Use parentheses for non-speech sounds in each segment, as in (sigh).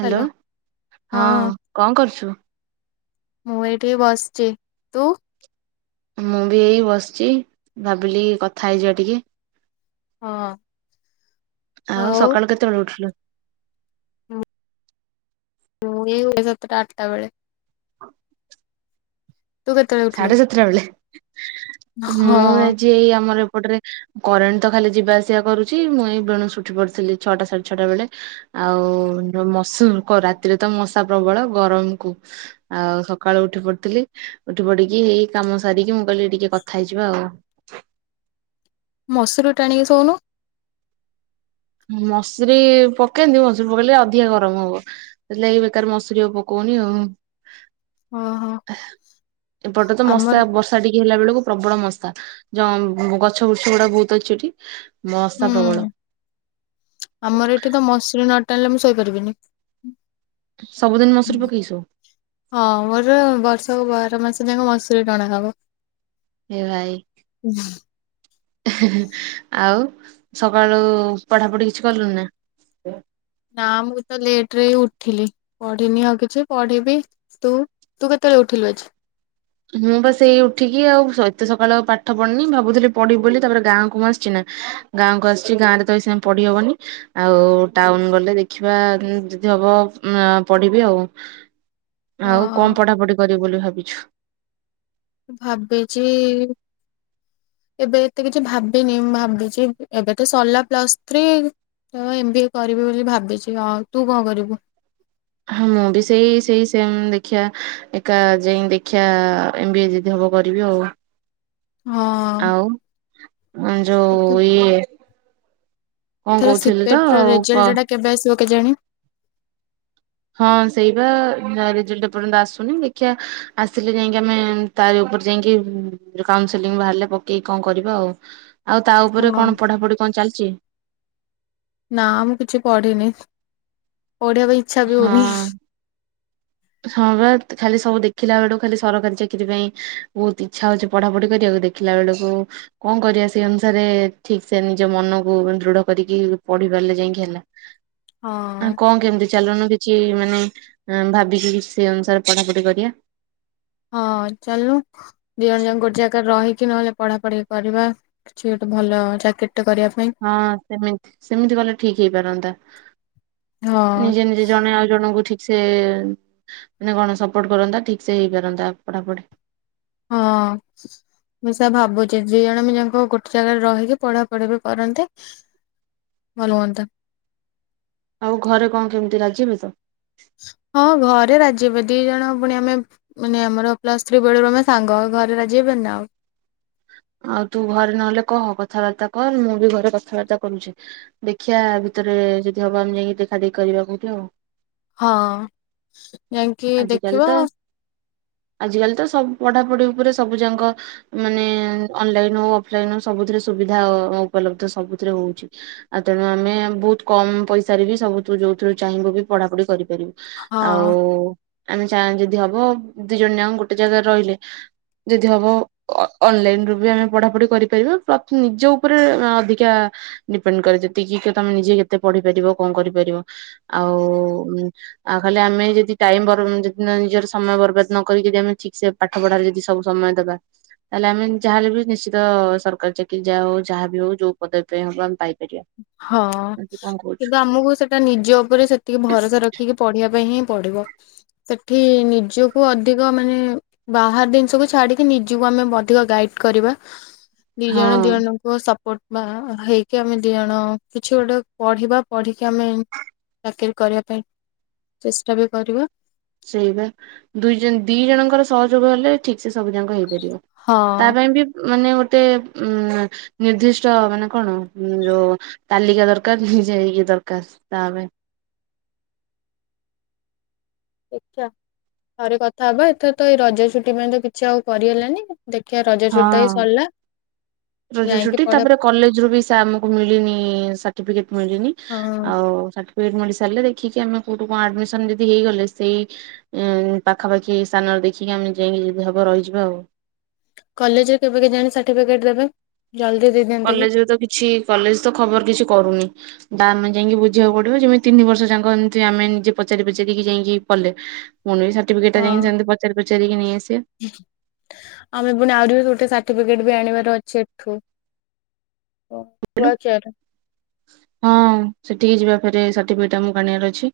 Hello hello ହଁ କଣ କରୁଚୁ? ମୁଁ ଏଇଠି ବସିଚି। ତୁ? ମୁଁ ବି ଏଇ ବସିଚି। ଭାବିଲି କଥା ହେଇଯିବା ଟିକେ। ହଁ। ଆଉ ସକାଳୁ କେତେବେେଳେ ଉଠିଲୁ? ହୁଁଁ। ହୁଁ ଏଇ ଗଲା ସାତଟା ଆଠଟା ବେଳେ। (inaudible) ତୁ କେତେବେଳେ ଉଠିଲୁ? ସାଢେ ସାତଟା ବେଳେ। ମୁଁ ହଁ ଆଜି ଏଇ ଆମର ଏପଟରେ କରେଣ୍ଟ ତ ଖାଲି ଯିବା ଆସିବା କରୁଚି, ମୁଁ ଏଇ ବେଳସୁ ଉଠି ପଡିଥିଲି ଛଟା ସାଢେ ଛଟା ବେଳେ। ଆଉ ଯୋଉ ମସୁଲ୍ କ ରାତିରେ ତ ମଶା ପ୍ରବଳ ଗରମ କୁ ଆଉ ସକାଳୁ ଉଠି ପଡିଥିଲି। ଉଠି ପଡିକି ହେଇ କାମ ସାରିକି ମୁଁ କହିଲି ଟିକେ କଥା ହେଇଯିବା ଆଉ। ମସୁରୀ ଟାଣିକି ଶୋଉନ। ମସୁରୀ ପକେଇଲେ ମସୁରୀ ପକେଇଲେ ଅଧିକା ଗରମ ହବ। ସେଥିଲାଗି ବେକାର ମସୁରୀ ଆଉ ପକଉନି ଆଉ। ଓହୋ ଏପଟ ତ ମସା ଆମର ବସ୍ ସା ଟିକେ ହେଲା ବେଳକୁ ପ୍ରବଳ ମଶା। ଯ ଗଛ ବୃଛ ଗୁଡା ବହୁତ ଅଛି ଏଠି। ମଶା ପ୍ରବଳ। ହୁଁ ଆମର ଏଠି ତ ମଶୁରୀ ନ ଟାଣିଲେ ମୁଁ ଶୋଇପାରିବିନି। ସବୁଦିନ ମସୁରୀ ପକେଇ ସୁଅ? ହଁ ମୋର ବର୍ଷକୁ ବାର ମାସ ଯାକ ମଶୁରୀ ଟଣା ହବ। ଏ ଭାଇ। ଆଉ ସକାଳୁ ପଢ଼ାପଢ଼ି କିଛି କଲୁ ନା? ନା ମୁଁ ତ ଲେଟ ରେ ହିଁ ଉଠିଲି। ପଢିନି ଆଉ କିଛି ପଢିବି। ତୁ ତୁ କେତେବେଳେ ଉଠିଲୁ ଆଜି? ମୁଁ ବା ସେଇ ଉଠିକି ଆଉ ଏତେ ସକାଳେ ଆଉ ପାଠ ପଢିନି। ଭାବୁଥିଲି ପଢିବ ବୋଲି ତାପରେ ଗାଁ କୁ ମୁଁ ଆସିଚ ନା। ଗାଁକୁ ଆସିଚି ଗାଁରେ ତ ଏ ସିନା ପଡି ହବନି। ଆଉ ଟାଉନ ଗଲେ ଦେଖିବା ଉଁ ଯଦି ହବ ଅ ପଢିବି ଆଉ। ଆଉ ହଁ କଣ ପଢାପଢି କରିବୁ ବୋଲି ଭାବିଚୁ? ଭାବିଚି ଏବେ ଏତେ କିଛି ଭାବିନି। ମୁଁ ଭାବିଚି ଏବେ ତ ସରିଲା ପ୍ଲସ ଥ୍ରୀ। ତ ଏମ ବି ଏ କରିବି ବୋଲି ଭାବିଚି। ଆଉ ତୁ କଣ କରିବୁ? ହଁ ମୁଁ ବି ସେଇ ସେଇ ସେମ ଦେଖିବା ଏକା ଯାଇ ଦେଖିବା ଏମ ବି ଏ ଯଦି ହବ କରିବି ଆଉ। ହଁ ଆଉ ଅ ଯୋଉ ଇଏ କଣ ଏଥର କହୁଥିଲି ସିପେଟ ତ ର ଆଉ କ ରେଜଲ୍ଟ ଟା କେବେ ଆସିବ କେଜାଣି? ହଁ ସେଇ ବା ରେଜଲଟ ଏ ପର୍ଯ୍ୟନ୍ତ ଆସୁନି ଦେଖିଆ ଆସିଲେ ଯାଇକି ଆମେ ତାରି ଉପରେ ଯାଇକି କାଉନସେଲିଂ ବାହାରିଲେ ପକେଇକି କଣ କରିବା ଆଉ। ଆଉ ତା ଉପରେ ହଁ କଣ ପଢାପଢି କଣ ଚାଲିଛି? ନା ମୁଁ କିଛି ପଢିନି ପଢିବା ପାଇଁ ଇଚ୍ଛା ବି ହଉନି ହଁ। ହଁ ବା ତ ଖାଲି ସବୁ ଦେଖିଲା ବେଳୁ ଖାଲି ସରକାରୀ ଚାକିରି ପାଇଁ ବହୁତ ଇଚ୍ଛା ହଉଛି ପଢାପଢି କରିବାକୁ ଦେ ଦେଖିଲା ବେଳକୁ କଣ କରିବା ସେଇ ଅନୁସାରେ ଠିକ ସେ ନିଜ ମନକୁ ଦୃଢ କରିକି ପଢି ପାରିଲେ ଯାଇକି ହେଲା। ଆ ହଁ କଣ କେମିତି ଚାଲନୁ କିଛି ମାନେ ଆଁ ଭାବିକି କିଛି ସେଇ ଅନୁସାରେ ପଢାପଢି କରିବା। ହଁ ଚାଲନୁ। ଦି ଜଣ ଯାଙ୍କ ଗୋଟେ ଜାଗାରେ ରହିକି ନହେଲେ ପଢା ପଢି କରିବା କିଛି ଗୋଟେ ଭଲ ଚାକିରି ଟେ କରିବା। ପାଇଁ ହଁ ସେମିତ୍ ସେମିତି କଲେ ଠିକ ହେଇପାରନ୍ତା। ହଁ ନିଜେ ନିଜେ ଜଣେ ଆଉ ଜଣଙ୍କୁ ଠିକ୍ ସେ ମାନେ କଣ ସପୋର୍ଟ କରନ୍ତା ଠିକ ସେ ହେଇପାରନ୍ତା ପଢାପଢି। ହଁ। ମୁଁ ସେଆ ଭାବୁଛି ଦି ଜଣ ଦି ଜଣଙ୍କ ଗୋଟେ ଜାଗାରେ ରହିକି ପଢାପଢି ବି କରନ୍ତେ। ଭଲ ହୁଅନ୍ତା। ଆଉ ଘରେ କଣ କେମିତି ରାଜି ହେବେ ତ? ହଁ ଘରେ ରାଜି ହେବେ ଦି ଜଣ ପୁଣି ଆମେ ମାନେ ଆମର ପ୍ଲସ୍ ଥ୍ରୀ ବେଳରୁ ଆମେ ସାଙ୍ଗ ଘରେ ରାଜି ହେବେନି ନା ଆଉ। ଆଉ ତୁ ଘରେ ନହେଲେ କହ କଥାବାର୍ତ୍ତା କର ମୁଁ ବି ଘରେ କଥାବାର୍ତ୍ତା କରୁଛି। ଦେଖିଆ ଭିତରେ ଯଦି ହବ ଆମେ ଯାଇକି ଦେଖାଦେଖି କରିବା କୋଉଠି ଆଉ। ହଁ ଯାଇଙ୍କି ଆଜିକାଲି ଦେଖିବ ତ ଆଜିକାଲି ତ ସବୁ ପଢାପଢି ଉପରେ ସବୁ ଯାଙ୍କ ମାନେ ଉଁ ଅନଲାଇନ ଓ ଅଫଲାଇନ ସବୁଥିରେ ସୁବିଧା ଓ ଉପଲବ୍ଧ ସବୁଥିରେ ହଉଛି। ଆଉ ତେଣୁ ଆମେ ବହୁତ କମ ପଇସାରେ ବି ସବୁୁଠୁ ଯୋଉଥିରୁ ଚାହିଁବୁ ବି ପଢାପଢି କରିପାରିବୁ। ହଁ ଆଉ ଆମେ ଚା ଯଦି ହବ ଦି ଜଣ ଯାକ ଗୋଟେ ଜାଗାରେ ରହିଲେ ଯଦି ହବ ଅ ଅନଲାଇନ ବି ବି ଆମେ ପଢାପଢି କରିପାରିବା ପ୍ରତି ନିଜ ଉପରେ ଅଧିକା ଡିପେଣ୍ଡ କରେ ଯେତିକି କେ ତମେ ନିଜେ କେତେ ପଢିପାରିବ କଣ କରିପାରିବ ଆଉ ଆଉ ଖାଲି ଆମେ ଯଦି ଟାଇମ ବରଂ ଜିତନ ନିଜର ସମୟ ବର୍ବାଦ ନକରିକି ଯେମିତି ଠିକ ସେ ପାଠ ପଢାରେ ଯଦି ସବୁ ସମୟ ଦବା ତାହେଲେ ଆମେ ଯାହାେଲେ ବି ନିଶ୍ଚିତ ସରକାରୀ ଚାକିରି ଯାହା ହଉ ଯାହା ବି ହଉ ଯୋଉ ପଟେ ବି ହବ ଆମେ ପାଇପାରିବା। ହଁ ତୁ କଣ କହୁଛୁ କିନ୍ତୁ ଆମକୁ ସେ ତା ନିଜ ଉପରେ ସେତିକି ଭରସା ରଖିକି ପଢିବା ପାଇଁ ହିଁ ପଢିବ। ସେଠି ନିଜକୁ ଅଧିକ ମାନେ ବାହାର ଜିନିଷକୁୁ ଛାଡିକି ନିଜକୁ ଆମେ ଅଧିକ ଗାଇଡ କରିବା। ଦି ହଁ ଜଣ ଦି ଜଣଙ୍କୁ ସପୋର୍ଟ ବା ହେଇକି ଆମେ ଦି ଜଣ ଣ କିଛି ଗୋଟେ ପଢିବା ପଢିକି ଆମେ ଚାକିରୀ କରିବା ପାଇଁ ଚେଷ୍ଟା ବି କରିବା। ସେଇବା ଦୁଇ ଦି ଜଣଙ୍କର ସହଯୋଗ ହେଲେ ଠିକ ସେ ସବୁ ଜାକ ହେଇପାରିବ। ହଁ ତା ପାଇଁ ବି (inaudible) ମାନେ ଗୋଟେ ହୁଁ ନିର୍ଦ୍ଦିଷ୍ଟ ମାନେ କଣ ଯୋଉ? ତାଲିକା ଦରକାର ନିଜେ ହେଇକି ଦରକାର ତା ପାଇଁ। ଦେଖିଆ, ଥରେ କଥା ହବା ଏଥର ତ ଏଇ ରଜ ଛୁଟି ପାଇଁ ତ କିଛି ଆଉ କରିହେଲାନି ଆଉ। ଦେଖିିବା ରଜ ଛୁଟି ଟ ହେଇ ହଁ। ସରିଲା। ରଜ ଯାଇକି ଛୁଟି ପଢା ତାପରେ କଲେଜ ରୁ ବି ସେ ଆମକୁ ମିଳିନି ସାର୍ଟିଫିକେଟ ମିଳିନି। ହଁ ଆଉ ସାର୍ଟିଫିକେଟ ମିଲି ସରିଲେ ଦେଖିକି ଆମେ କୋଉଠୁ କଣ ଆଡମିଶନ ଯଦି ହେଇଗଲେ ସେଇ? ପାଖାପାଖି ସ୍ଥାନରେ ଦେଖିକି ଆମେ ନିଜେ ଯଦି ହବ ରହିଯିବା ଆଉ। କଲେଜରେ କେବେ କେଜାଣି ସାର୍ଟିଫିକେଟ୍ ଦେବେ? ଜଲଦି ଦେଇ ଦିଅନ୍ତେ। କଲେଜରେ ତ କିଛି କଲେଜ ତ ଖବର କିଛି କରୁନି। ବା ଆମେ ଯାଇକି ବୁଝିବାକୁ ପଡିବ ଯେମିତି ତିନି ବର୍ଷ ଯାକ ଏମିତି ଆମେ ନିଜେ ପଚାରି ପଚାରିକି ଯାଇକି କଲେ। ମୋନି ବି ସାର୍ଟିଫିକେଟ ଟା ହଁ ଯାଇକି ସେମତି ପଚାରି ପଚାରିକି ନେଇଆସିବା। ଆମେ ପୁଣି ଆହୁରି ବି ଗୋଟେ ସାର୍ଟିଫିକେଟ୍ ବି ଆଣିବାର ଅଛି ଏଠୁ। ଓ କହିଲୁ କୁଆ ଚାର। ହଁ, ସେଠିକି ଯିବା ପରେ ସାର୍ଟିଫିକେଟ୍ ଆମକୁ ଆଣିବାର ଅଛି।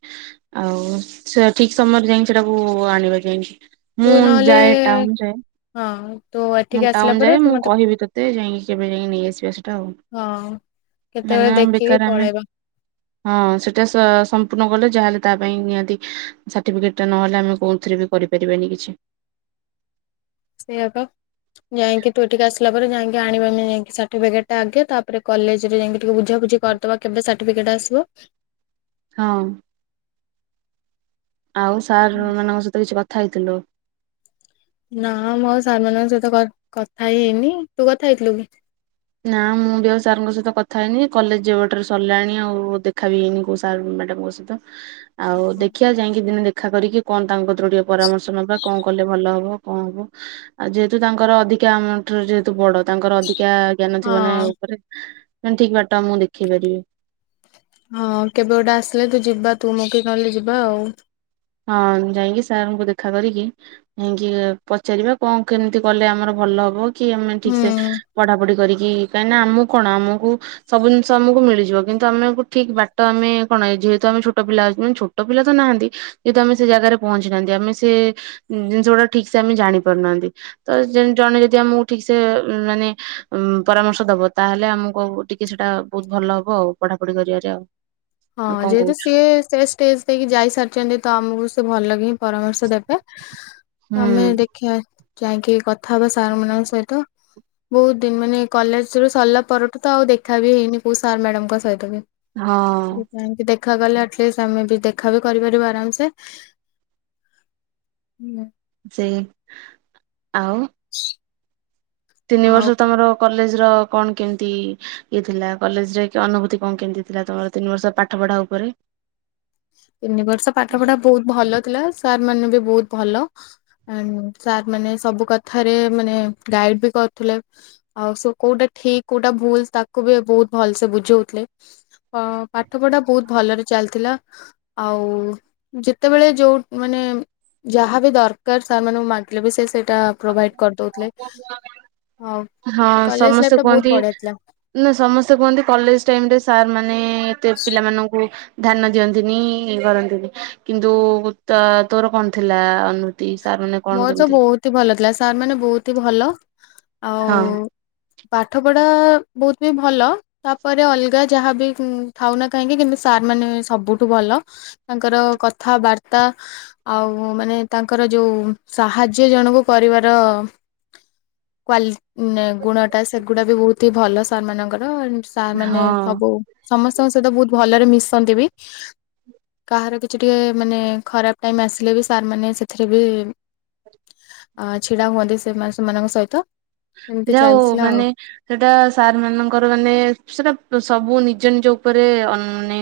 ଆଉ ସେ ଠିକ୍ ସମୟରେ ଯାଇକି ସେଟାକୁ ଆଣିବା ଯାଇକି। ମୁଁ ତୁ ନହେଲେ ଯାଏ ଟାଉନ ଯାଏ। (inaudible) ମୁଁ ଟାଉନ ଯାଏ ପରେ ତୁ ମୁଁ ମତେ କହିବି ତୋତେ ଯାଇକି କେବେ ଯାଇକି ନେଇଆସିବା ସେଇଟା ଆଉ। ହଁ କେତେବେଳେ କାହିଁକିନା ଦେଖିକି ବେକାର ଆମେ ପଳେଇବା। ହଁ ସେଟା ସମ୍ପୂର୍ଣ୍ଣ କଲେ ଯାହାହେଲେ ତା ପାଇଁ ନିହାତି ସାର୍ଟିଫିକେଟ ଟା ନହେଲେ ଆମେ କଉଥିରେ ବି କରିପାରିବନି କିଛି। ସେଇଆ ପା ଯାଇକି ତୁ ଟିକେ ଆସିଲା ପରେ। ପରେ ଯାଇକି ଆଣିବା ଯାଇିକିସାର୍ଟିଫିକଟା ଆଗେ, ତାପରେ କଲେଜରେ ଯାଇକିି ଟିକେ ବୁଝାବୁଝି କରିଦବା। ତମ କେବେ ସାର୍ଟିଫିକେଟ ଆସିବ? ହଁ। ଆଉ ସାରମାନଙ୍କ ସହିତ କିଛି କଥା ହେଇଥିଲୁ। ନାଁ, ମୁଁ ଆଉ ସାର ମାନଙ୍କସହିତ କଥା ହେଇ ହେଇନି ତୁ କଥା ହେଇଥିଲୁ କି? ନା ମୁଁ ବି ଆଉ ସାରଙ୍କ ସହିତ କଥା ହେଇନି କଲେଜ ଯେବେଠରୁ ସରିଲାଣି ଆଉ ଦେଖା ବିି ହେଇନି କୋଉ ସାର୍ ମ୍ୟାଡ଼ାମଙ୍କ ସହିତ। ଆଉ ଦେଖିଆ ଯାଇକି ଦିନେ ଦେଖା କରିକି- କଣ ତାଙ୍କ କତୁରୁ ଟିକେ ପରାମର୍ଶ ନବା କଣ କଲେ ଭଲ ହବ କଣ ହବ? ଆଉ ଯେହେତୁ ତାଙ୍କର ଅଧିକା ଆମଠୁ ଯେହେତୁ ବଡ ତାଙ୍କର ଅଧିକା ଜ୍ଞାନ ଥିବ ନା ହଁ ଉପରେ ତାନେ ଠିକ୍ ବାଟ ଆମକୁ ଦେଖେଇ ପାରିବେ। ହଁ କେବେ ଗୋଟେ ଆସିଲେ ତୁ ଯିବା ତୁ ମୁଁ କି ନ ହେଲେ ଯିବା ଆଉ। ହଁ, ଯାଇକି ସାରଙ୍କୁ ଦେଖା କରିକି ଯାଇଁକି ପଚାରିବା କଣ କେମିତି କଲେ ଆମର ଭଲ ହବ? କି ଆମେ ଠିକ୍ ହୁଁ। ସେ ପଢାପଢି କରିକି କାହିଁକିନା ଆମକୁ କଣ ଆମକୁ? ସବୁ ଜିନିଷ ଆମକୁ ମିଳିଯିବ କିନ୍ତୁ ଆମକୁ ଠିକ୍ ବାଟ ଆମେ କଣ ଯେହେତୁ ଆମେ ଛୋଟ ପିଲା ଅଛୁ। ଛୋଟ ପିଲା ତ ନାହାନ୍ତି ଯେହେତୁ ଆମେ ସେ ଜାଗାରେ ପହଞ୍ଚି ନାହାନ୍ତି ଆମେ ସେ ଜିନିଷ ଗୁଡା ଠିକ୍ ସେ ଆମେ ଜାଣିପାରୁନାହାନ୍ତି ତ ଜଣେ ଯଦି ଆମକୁ ଠିକ୍ ସେ ମାନେ ପରାମର୍ଶ ଦବ ତାହେଲେ ଆମକୁ ଟିକେ ସେଇଟା ବହୁତ୍‌ ଭଲ ହବ ଆଉ ପଢାପଢି କରିବାରେ ଆଉ। ହଁ କଣ ଯେହେତୁ କହୁଛୁ ସିଏ ସେ ଷ୍ଟେଟ ଦେଇକି ଯାଇ ସାରିଛନ୍ତି ତ ଆମକୁ ସେ ଭଲ କି ହିଁ ପରାମର୍ଶ ଦେବେ। ହୁଁ ତମେ ଦେଖିବା ଯାଇକି କଥା ହବା ସାର୍ ମାନଙ୍କ ସହିତ। ବିହୁତ ଦିନ ମାନେ କଲେଜ ରୁ ସରିଲା ପରଠୁ ତ ଆଉ ଦେଖା ବି ହେଇନି କୋଉ ସାର୍ ମ୍ୟାଡାମଙ୍କ ସହିତ ବି। ହଁ। ଯାଇଁକି ଦେଖା କଲେ ଆଟଲିଷ୍ଟ ଆମେ ବି ଦେଖା ବି କରିପାରିବୁ ଆରାମସେ। ହୁଁ। ସେଇ ଆଉ ି ତିନି ବର୍ଷ ତମର କଲେଜ ର କଣ କେମିତି? ଇଏ ଥିଲା କଲେଜ ରେ ଅନୁଭୂତି କଣ କେମିତି ଥିଲା ତମର ତିନି ବର୍ଷ ପାଠ ପଢା ଉପରେ? ତିନି ବର୍ଷ ପାଠ ପଢା ବୋହୁତ ଭଲ ଥିଲା ସାର୍ ମାନେ ବି ବୋହୁତ ଭଲ। ଆଣ୍ଡ ସାର୍ ମାନେ ସବୁ କଥାରେ ମାନେ ଗାଇଡ଼ ବି କରୁଥିଲେ ଆଉ ସବୁ କୋଉଟା ଠିକ୍ କୋଉଟା ଭୁଲ ତାକୁ ବି ବୋହୁତ୍‌ ଭଲସେ ବୁଝଉଥିଲେ। ଅ ପାଠ ପଢା ବୋହୁତ୍ ଭଲରେ ଚାଲିଥିଲା। ଆଉ ଯେତେବେଳେ ଯୋଉ ମାନେ ଯାହା ବିି ଦରକାର ସାର ମାନଙ୍କୁ ମାଗିଲେ ବି ସେ ସେ ଟା ପ୍ରୋଭାଇଡ କରିଦୋଉଥିଲେ ଆଉ। ହଁ କଲେଜ ଲାଇଫ ସମସ୍ତେ ଟା ବହୁତ କୁହନ୍ତି ବଢିଆ ଥିଲା। ନା ସମସ୍ତେ କୁହନ୍ତି କଲେଜ ଟାଇମ ରେ ସାର୍ ମାନେ ଏତେ ପିଲାମାନଙ୍କୁ ଧାନ ଦିଅନ୍ତିନି ଇଏ କରନ୍ତିନି କିନ୍ତୁ ତ ତୋର କଣ ଥିଲା ଅନଭୂତି? ତି ସାର୍ ମାନେ କଣ ମୋର ତ କେମିତି? ବୋହୁତ ହି ଭଲ ଥିଲା ସାର୍ ମାନେ ବୋହୁତ ହି ଭଲ। ହଁ। ଆଉ ପାଠ ପଢା ବୋହୁତ ବି ଭଲ। ତାପରେ ଅଲଗା ଯାହାବି ଥାଉନା କାହିଁକି କିନ୍ତୁ ସାର୍ ମାନେ ସବୁଠୁ ଭଲ। ତାଙ୍କର କଥାବାର୍ତ୍ତା ଆଉ ମାନେ ତାଙ୍କର ଯୋଉ ସାହାଯ୍ୟ ଜଣକୁ କରିବାର କ୍ୱାଲି ଗୁଣଟା ସେଗୁଡ଼ା ବି ବୋହୁତ ହିଁ ଭଲ ସାରମାନଙ୍କର। ସାର୍ ମାନେ ହଁ। ସବୁ ସମସ୍ତଙ୍କ ସହିତ ବୋହୁତ ଭଲରେ ମିଶନ୍ତି ବି। କାହାର କିଛି ଟିକେ ମାନେ ଖରାପ ଟାଇମ୍ ଆସିଲେ ବି ସାର୍ମାନେେ ସେଥିରେ ବି ଅ ଛିଡା ହୁଅନ୍ତି ସେମାନେ ସେମାନଙ୍କ ସହିତ। ଏମିତି ଯାଉ ହୋଉ ଚାଲିଥିଲା ମାନେ ସେଟା ସାର୍ ମାନଙ୍କର ମାନେ ସେଟା ସବୁ ନିଜ ନିଜ ଉପରେ ଅନ ମାନେ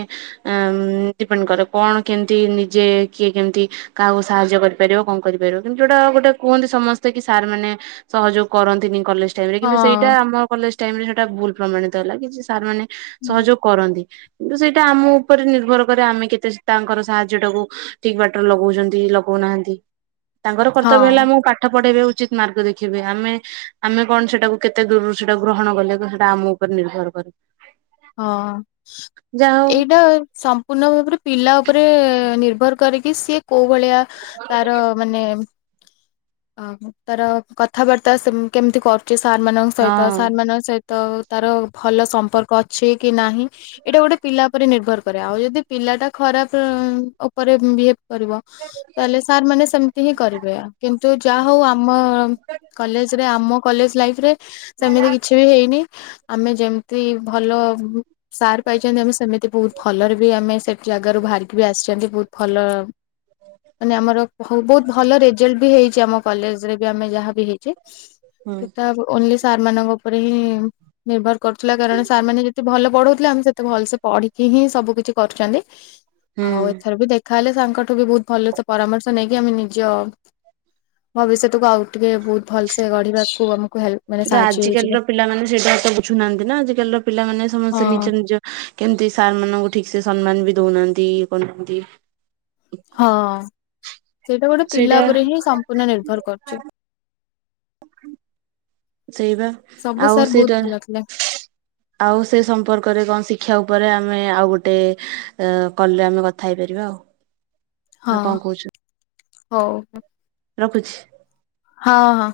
ଆଁ ଡିପେଣ୍ଡ କରେ କଣ କେମିତି ନିଜେ କିଏ କେମିତି? କାହାକୁ ସାହାଯ୍ୟ କରିପାରିବ କଣ କରିପାରିବ କିନ୍ତୁ ଯୋଉଟା ଗୋଟେ କୁହନ୍ତି ସମସ୍ତେ କି ସାର୍ ମାନେ ସହଯୋଗ। କରନ୍ତିନି କଲେଜ ଟାଇମ ରେ କିନ୍ତୁ ସେଇଟା ଆଉ ଆମ କଲେଜ ଟାଇମ ରେ ସେଇଟା ଭୁଲ ପ୍ରମାଣିତ ହେଲା କି ସାର୍ ମାନେ ହଁ ସହଯୋଗ କରନ୍ତି କିନ୍ତୁ ସେଇଟା ଆମ ଉପରେ ନିର୍ଭର କରେ ଆମେ କେତେ ତାଙ୍କର ସାହାଯ୍ୟ ଟାକୁ ଠିକ୍ ବାଟରେ ଲଗଉଚନ୍ତି ଲଗଉନାହାନ୍ତି। ତାଙ୍କର ହଁ କର୍ତ୍ତବ୍ୟ ହେଲା ମୁଁ ପାଠ ପଢେଇବେ ଉଚିତ ମାର୍ଗ ଦେଖିବେ ଆମେ ଆମେ କଣ ସେଟାକୁ କେତେ ଦୂରରୁ ସେଟା ଗ୍ରହଣ କଲେ ସେଟା ଆମ ଉପରେ ନିର୍ଭର କରେ। ହଁ ଯାହା ଏଇଟା ସମ୍ ପୂର୍ଣ୍ଣ ଭାବରେ ପିଲା ଉପରେ ନିର୍ଭର କରିକି ସିଏ କୋଉ ଭଳିଆ ତାର ମାନେ ଆହୋ ତାର କଥାବାର୍ତ୍ତା ସେ କେମିତି କରୁଛି ସାର୍ ମାନଙ୍କ ସହିତ ହଉ ସାର୍ ମଙ୍କ ସହିତ ତ ତାର ଭଲ ସମ୍ପର୍କ ଅଛି କି ନାହିଁ ଏଇଟା ଗୋଟେ ପିଲା ଉପରେ ନିର୍ଭର କରେ ଆଉ ଯଦି ପିଲା ଟା ଖରାପ ଉପରେ ବିହେବ କରିବ ତାହେଲେ ସାର୍ ମାନେ ସେମିତି ହିଁ କରିବେ କିନ୍। ଯାହା ହଉ ଆମ କଲେଜରେ ଆମ କଲେଜ ଲାଇଫ୍ ରେ ସେମତି କିଛି ବି ହେଇନି। ନି ଆମେ ଯେମିତି ଭଲ ସାର ପାଇଛନ୍ତି ଆମେ ସେମିତି ବହୁତ ଭଲରେ ବି ଆମେ ସେଠି ଜାଗାରୁ ବାହାରିକି ବି ଆସିଛନ୍ତି ବହୁତ ଭଲ। ମାନେ ଆମର ବହୁତ ଭଲ ରେଜଲ୍ଟ ବି ହେଇଛି। ଆମ କଲେଜରେ ବି ଆମେ ଯାହା ବି ହେଇଛେ ହଁ ତା ଅନ୍ଲି ସାର୍ ମାନଙ୍କ ଉପରେ ହିଁ ନିର୍ଭର କରୁଥିଲା କାରଣ ସାର୍ ମାନେ ଯେତେ ଭଲ ପଢଉଥିଲେ ଆମେ ସେତେ ଭଲସେ ପଢିକି ହିଁ ସବୁ କିିଛି କରୁଛନ୍ତି ହୁଁ। ଆଉ ଏଥର ବି ଦେଖା ତାହେଲେ ସାରଙ୍କଠୁ ବି ବହୁତ ଭଲ ସେ ପରାମର୍ଶ ନେଇକି ଆମେ ନିଜ ଭବିଷ୍ୟତକୁ ଆଉ ଟିକେ ବହୁତ ଭଲସେ ଗଢିବାକୁ ଆମକୁ ହେଲ୍ପ ମାନେ ତ ସାହାଯ୍ୟ ହେଇଯିବ। ଆଜିକାଲିର ପିଲାମାନେ ସେଇଟା ତ ବୁଝୁନାହାନ୍ତି ନା ଆଜିିକାଲର ପିଲାମାନେ ସମସ୍ତେ ହଁ ନିଜ ନିଜ କେମିତି ସାର୍ ମାନଙ୍କୁ ଠିକ ସେ ସମ୍ମାନ ବି ଦଉନାହାନ୍ତି ଇଏ କରୁନାହାନ୍ତି। ହଁ। ସେଇଟା ଗୋଟେ ପିଲା ସେଇଟା ଉପରେ ହିଁ ସମ୍ପୂର୍ଣ୍ଣ ନିର୍ଭର କରୁଛି। ସେଇବା ସବୁ ଆଉ ସାର୍ ବହୁତ ସେଇଟା। ଭଲ ଥିଲେ ଆଉ ସେ ସମ୍ପର୍କରେ କଣ ଶିକ୍ଷା ଉପରେ ଆମେ ଆଉ ଗୋଟେ କଲରେ ଆମେ କଥା ହେଇପାରିବା ଆଉ। (inaudible) ହଁ କହୁଛୁ ହଉ। ରଖୁଛି। ହଁ ହଁ।